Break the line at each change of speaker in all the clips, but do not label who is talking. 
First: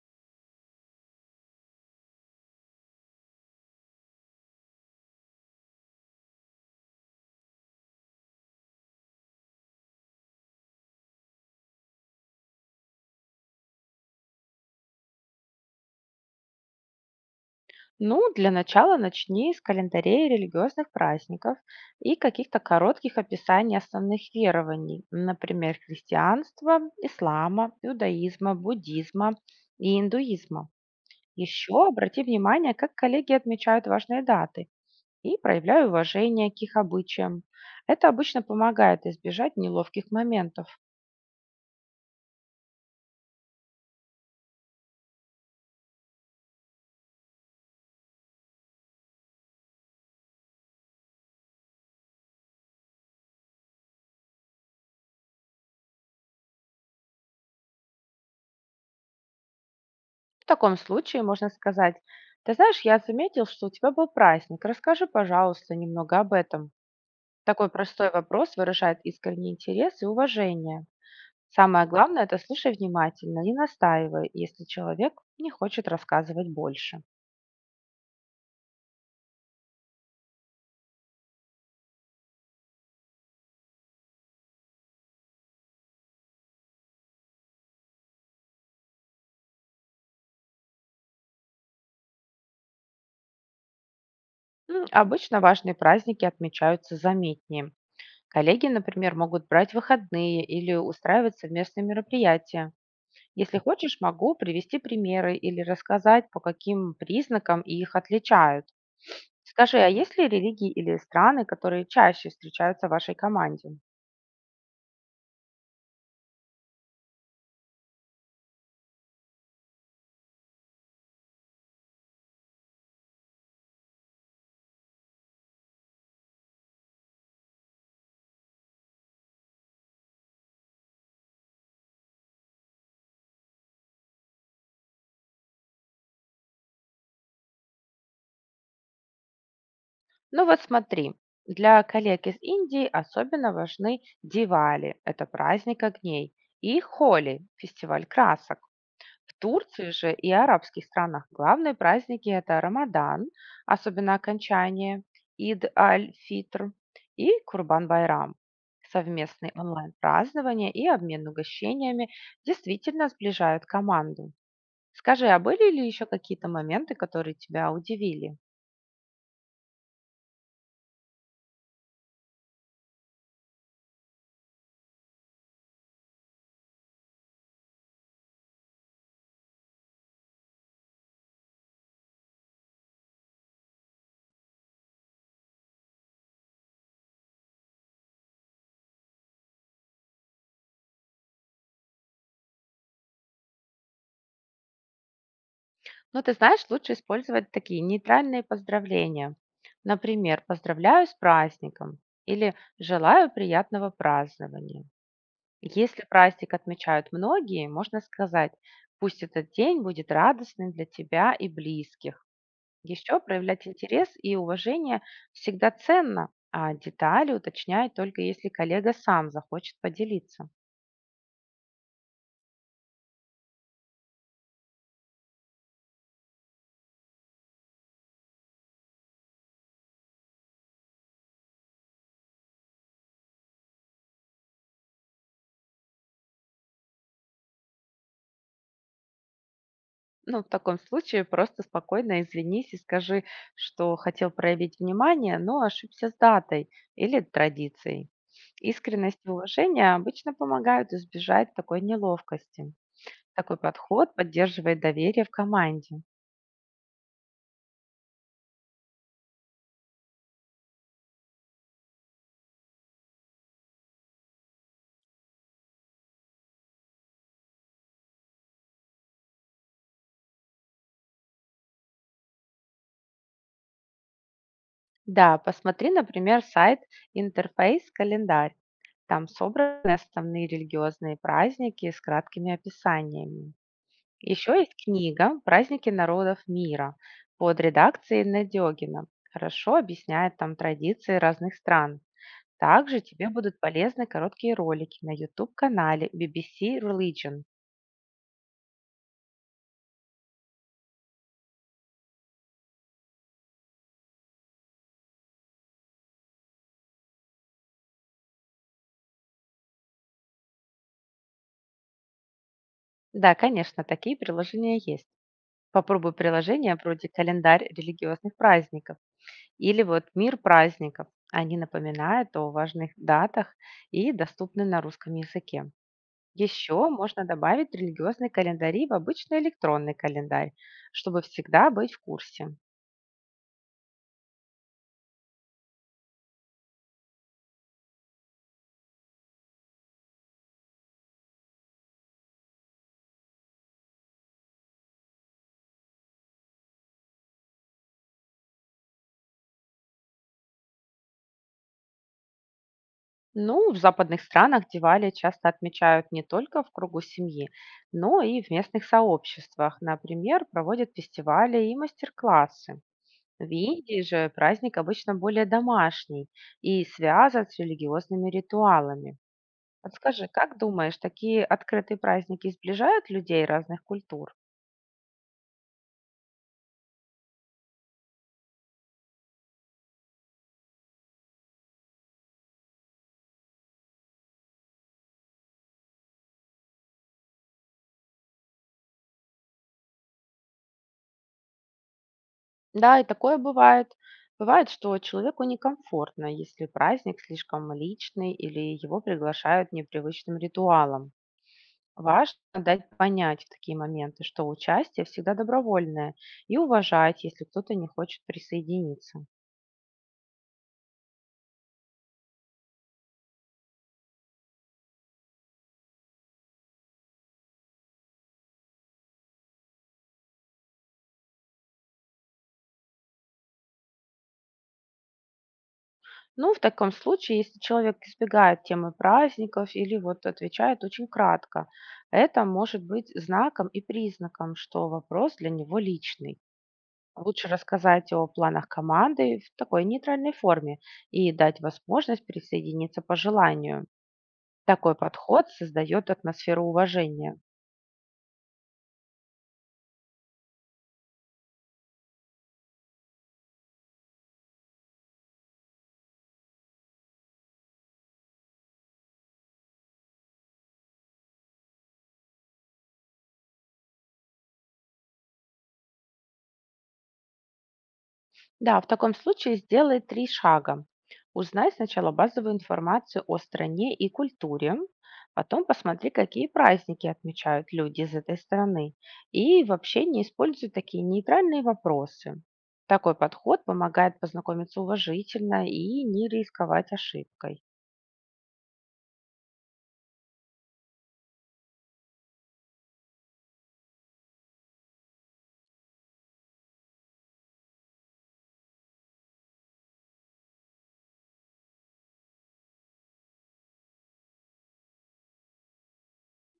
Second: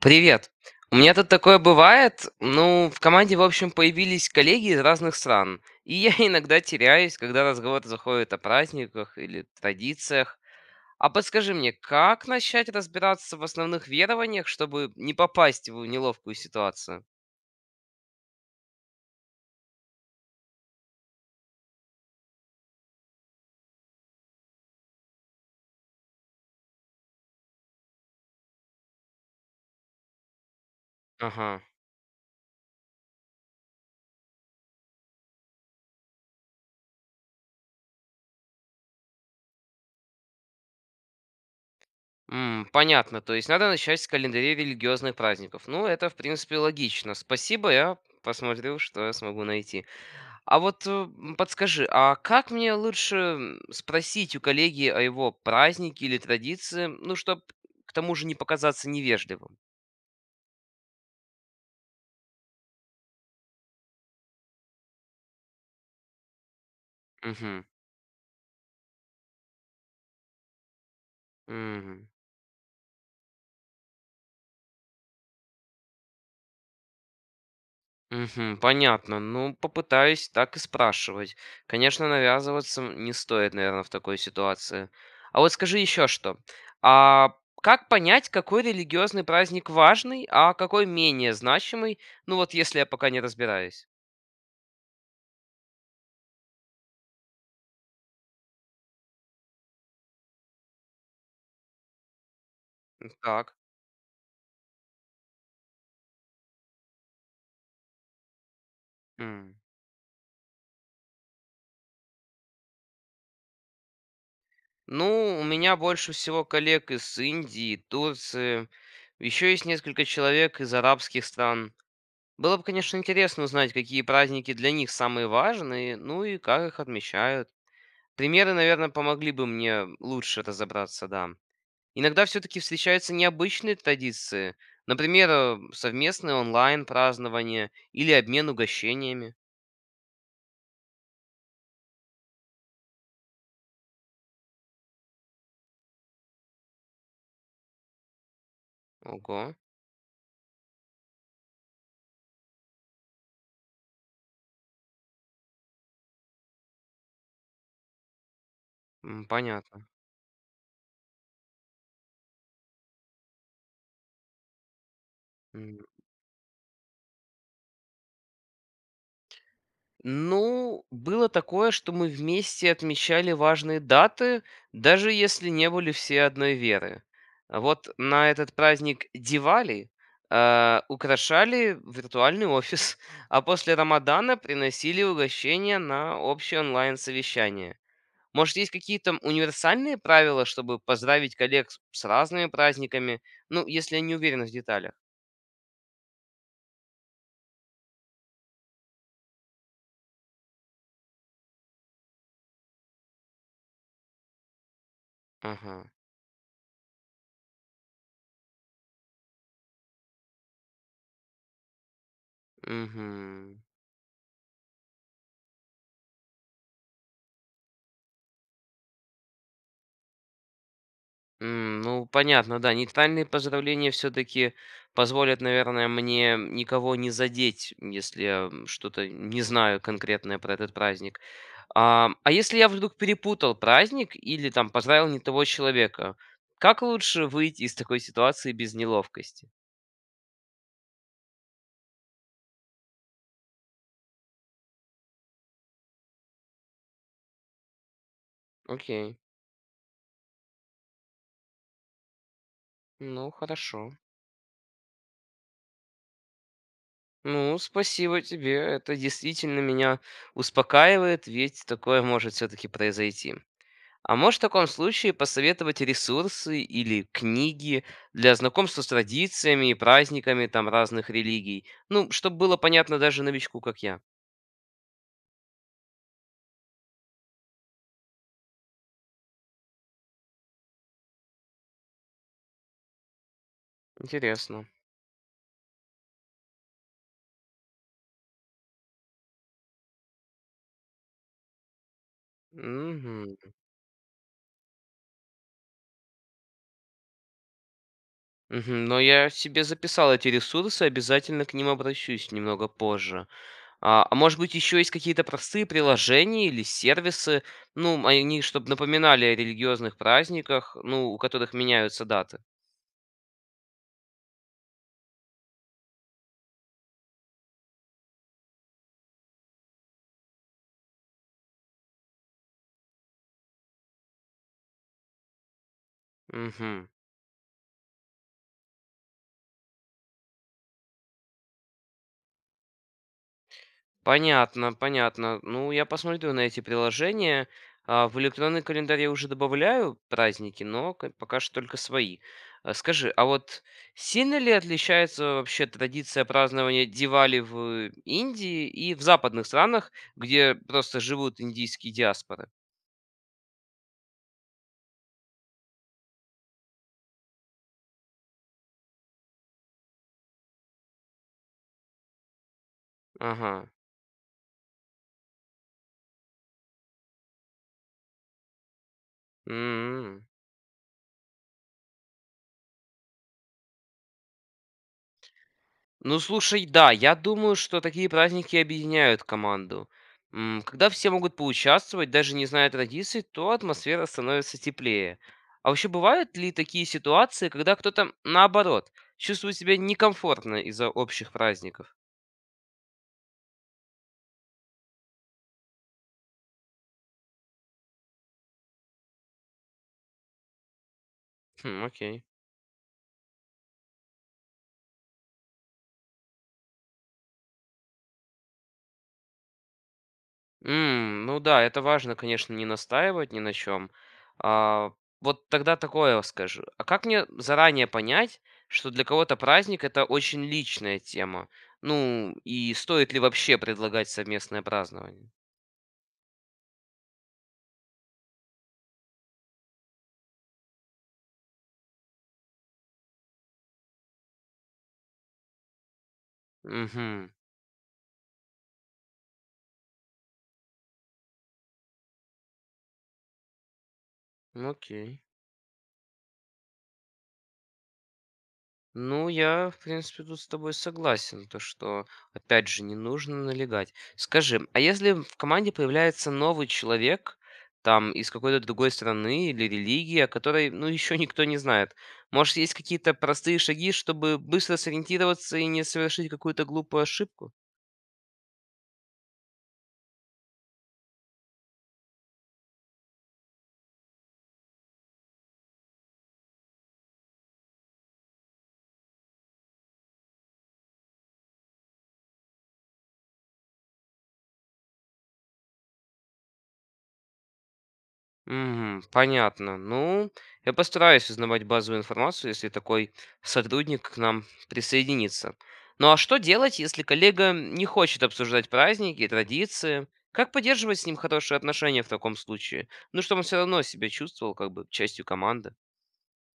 Привет. У меня тут такое бывает. Ну, в команде, в общем, появились коллеги из разных стран. И я иногда теряюсь, когда разговор заходит о праздниках или традициях. А подскажи мне, как начать разбираться в основных верованиях, чтобы не попасть в неловкую ситуацию?
Ну, для начала начни с календарей религиозных праздников и каких-то коротких описаний основных верований, например, христианства, ислама, иудаизма, буддизма и индуизма.
Ага.
Еще обрати внимание, как коллеги отмечают важные даты и проявляю уважение к их обычаям. Это обычно помогает избежать неловких моментов.
М, понятно. То есть надо начать с календаря религиозных праздников. Ну, это, в принципе, логично. Спасибо, я посмотрю, что я смогу найти. А вот подскажи, а как мне лучше спросить у коллеги о его празднике или традиции, ну, чтобы к тому же не показаться невежливым?
В таком случае можно сказать, ты знаешь, я заметил, что у тебя был праздник, расскажи, пожалуйста, немного об этом.
Угу,
Такой простой вопрос выражает искренний интерес и уважение. Самое
угу,
главное– это слушай внимательно, не настаивай, если человек не хочет рассказывать больше.
угу, понятно. Ну, попытаюсь так и спрашивать. Конечно, навязываться не стоит, наверное, в такой ситуации. А вот скажи еще что. А как понять, какой религиозный праздник важный, а какой менее значимый? Ну вот если я пока не разбираюсь.
Обычно важные праздники отмечаются заметнее. Коллеги, например, могут брать выходные или устраивать совместные мероприятия.
Так.
Если хочешь, могу привести примеры или рассказать, по каким признакам их отличают. Скажи, а есть ли религии или страны, которые чаще встречаются в вашей команде?
Ну, у меня больше всего коллег из Индии, Турции. Еще есть несколько человек из арабских стран. Было бы, конечно, интересно узнать, какие праздники для них самые важные, ну и как их отмечают. Примеры, наверное, помогли бы мне лучше разобраться, да. Иногда все-таки встречаются необычные традиции, например, совместное онлайн-празднование или обмен угощениями.
Ну вот смотри, для коллег из Индии особенно важны Дивали– это праздник огней, и Холи– фестиваль красок. В
Ого,
Турции же и арабских странах главные праздники– это Рамадан, особенно окончание Ид аль-Фитр и Курбан-Байрам.
м,
Совместные
понятно.
онлайн-празднования и обмен угощениями действительно сближают команду. Скажи, а были
М.
ли еще какие-то моменты, которые тебя удивили?
Ну, было такое, что мы вместе отмечали важные даты, даже если не были все одной веры. А вот на этот праздник Дивали украшали виртуальный офис, а после Рамадана приносили угощения на общее онлайн-совещание. Может, есть какие-то универсальные правила, чтобы поздравить коллег с разными праздниками, ну, если я не уверены в деталях?
Но ты знаешь, лучше использовать такие нейтральные поздравления. Например, поздравляю с праздником или желаю приятного празднования.
Ага.
Если праздник отмечают многие, можно сказать, пусть этот день будет радостным для тебя и близких. Еще
Угу.
проявлять интерес и уважение всегда ценно, а детали уточняй только если коллега сам захочет поделиться.
М, ну, понятно, да. Нейтральные поздравления все-таки позволят, наверное, мне никого не задеть, если я что-то не знаю конкретное про этот праздник. А если я вдруг перепутал праздник или там поздравил не того человека, как лучше выйти из такой ситуации без неловкости?
Ну, в таком случае просто спокойно извинись и скажи, что хотел проявить внимание, но ошибся с датой или традицией.
Окей,
Искренность и уважение обычно помогают избежать такой неловкости.
ну
Такой
хорошо.
подход поддерживает доверие в команде.
Ну, спасибо тебе, это действительно меня успокаивает, ведь такое может все-таки произойти. А можешь в таком случае посоветовать ресурсы или книги для знакомства с традициями и праздниками там разных религий? Ну, чтобы было понятно даже новичку, как я.
Да, посмотри, например, сайт «Интерфейс календарь». Там собраны основные религиозные праздники с краткими описаниями. Еще
Интересно.
есть книга «Праздники народов мира» под редакцией Надегина. Хорошо объясняет там традиции разных стран. Также тебе
Мгм.
будут полезны короткие ролики на YouTube-канале BBC Religion.
Мгм. Но я себе записал эти ресурсы, обязательно к ним обращусь немного позже. А может быть еще есть какие-то простые приложения или сервисы, ну, они чтобы напоминали о религиозных праздниках, ну, у которых меняются даты.
Да, конечно, такие приложения есть. Попробуй приложения вроде «Календарь религиозных праздников» или вот «Мир праздников». Они напоминают о важных датах и доступны на русском языке. Еще
Мгм.
можно добавить религиозные календари в обычный электронный календарь, чтобы всегда быть в курсе.
Понятно, понятно. Ну, я посмотрю на эти приложения. А, в электронный календарь я уже добавляю праздники, но пока что только свои. А, скажи, а вот сильно ли отличается вообще традиция празднования Дивали в Индии и в западных странах, где просто живут индийские диаспоры?
Ну, в западных странах Дивали часто отмечают не только в кругу семьи, но и в местных сообществах. Например, проводят фестивали и мастер-классы. В
Ага.
Индии же праздник обычно более домашний и связан с религиозными ритуалами.
М.
Подскажи, как думаешь, такие открытые праздники сближают людей разных культур?
Ну, слушай, да, я думаю, что такие праздники объединяют команду. М, когда все могут поучаствовать, даже не зная традиций, то атмосфера становится теплее. А вообще бывают ли такие ситуации, когда кто-то, наоборот, чувствует себя некомфортно из-за общих праздников?
Да, и такое бывает. Бывает, что человеку некомфортно, если праздник слишком личный или его приглашают непривычным ритуалом.
Хм, окей.
Важно дать понять в такие моменты, что участие всегда добровольное, и уважать, если кто-то не хочет присоединиться.
М, ну да, это важно, конечно, не настаивать ни на чем. Вот тогда такое вот скажу. А как мне заранее понять, что для кого-то праздник — это очень личная тема? Ну, и стоит ли вообще предлагать совместное празднование?
Ну, в таком случае, если человек избегает темы праздников или вот отвечает очень кратко, это может быть знаком и признаком, что вопрос для него личный.
Мгм.
Лучше рассказать о планах команды в такой нейтральной форме и дать возможность присоединиться по желанию.
Ну
Такой
окей.
подход создает атмосферу уважения.
Ну, я, в принципе, тут с тобой согласен, то что, опять же, не нужно налегать. Скажи, а если в команде появляется новый человек, там, из какой-то другой страны или религии, о которой, ну, еще никто не знает, может, есть какие-то простые шаги, чтобы быстро сориентироваться и не совершить какую-то глупую ошибку?
Да, в таком случае сделай 3 шага. Узнай сначала базовую информацию о стране и культуре, потом посмотри, какие праздники отмечают люди из этой страны, и в общении используй такие нейтральные вопросы. Такой подход помогает познакомиться уважительно и не рисковать ошибкой.
Мгм. Понятно. Ну, я постараюсь узнавать базовую информацию, если такой сотрудник к нам присоединится. Ну а что делать, если коллега не хочет обсуждать праздники и традиции? Как поддерживать с ним хорошие отношения в таком случае? Ну, чтобы он все равно себя чувствовал как бы частью команды.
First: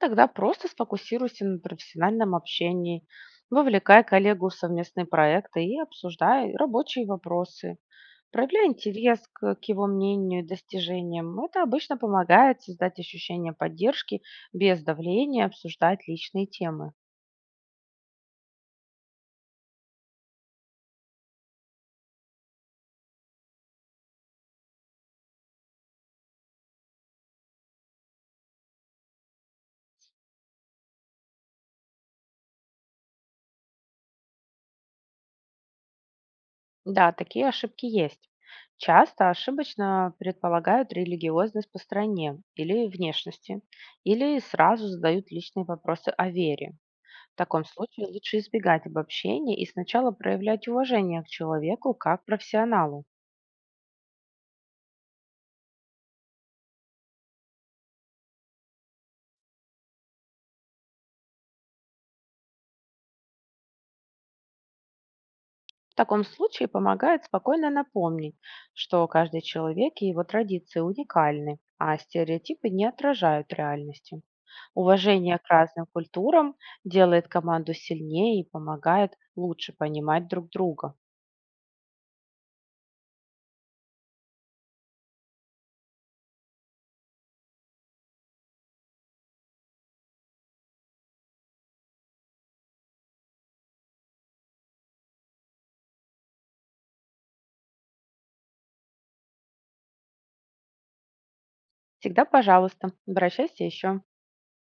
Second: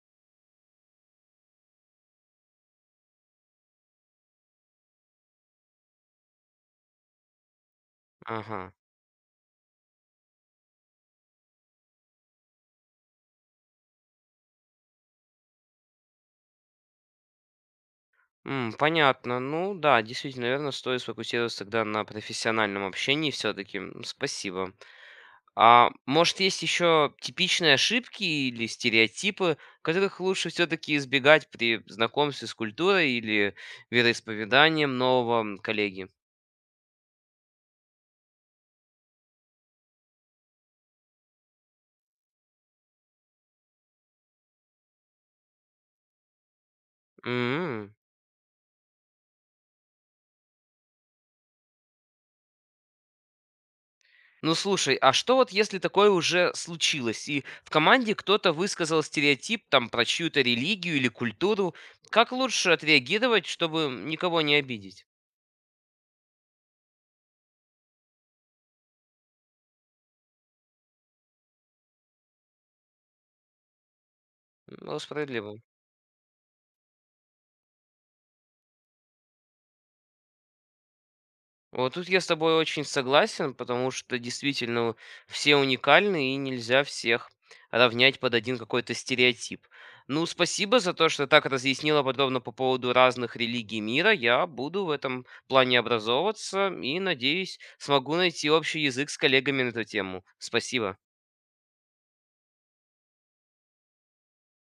Тогда просто сфокусируйся на профессиональном общении, вовлекай коллегу в совместные проекты и обсуждай рабочие вопросы. Проявляй
Ага.
интерес к его мнению и достижениям. Это обычно помогает создать ощущение поддержки без давления обсуждать личные темы.
М, понятно. Ну да, действительно, наверное, стоит сфокусироваться тогда на профессиональном общении все-таки. Спасибо. А может, есть еще типичные ошибки или стереотипы, которых лучше все-таки избегать при знакомстве с культурой или вероисповеданием нового коллеги?
Да, такие ошибки есть. Часто ошибочно предполагают религиозность по стране или внешности, или сразу задают личные вопросы о вере. В таком
М.
случае лучше избегать обобщения и сначала проявлять уважение к человеку как профессионалу.
Ну слушай, а что вот если такое уже случилось, и в команде кто-то высказал стереотип там про чью-то религию или культуру, как лучше отреагировать, чтобы никого не обидеть?
В таком случае помогает спокойно напомнить, что каждый человек и его традиции уникальны, а стереотипы не отражают реальности.
Ну,
Уважение к
справедливо.
разным культурам делает команду сильнее и помогает лучше понимать друг друга.
Вот тут я с тобой очень согласен, потому что действительно все уникальны и нельзя всех равнять под один какой-то стереотип. Ну, спасибо за то, что так разъяснила подробно по поводу разных религий мира. Я буду в этом плане образовываться и, надеюсь, смогу найти общий язык с коллегами на эту тему. Спасибо.
Всегда, пожалуйста, обращайся еще.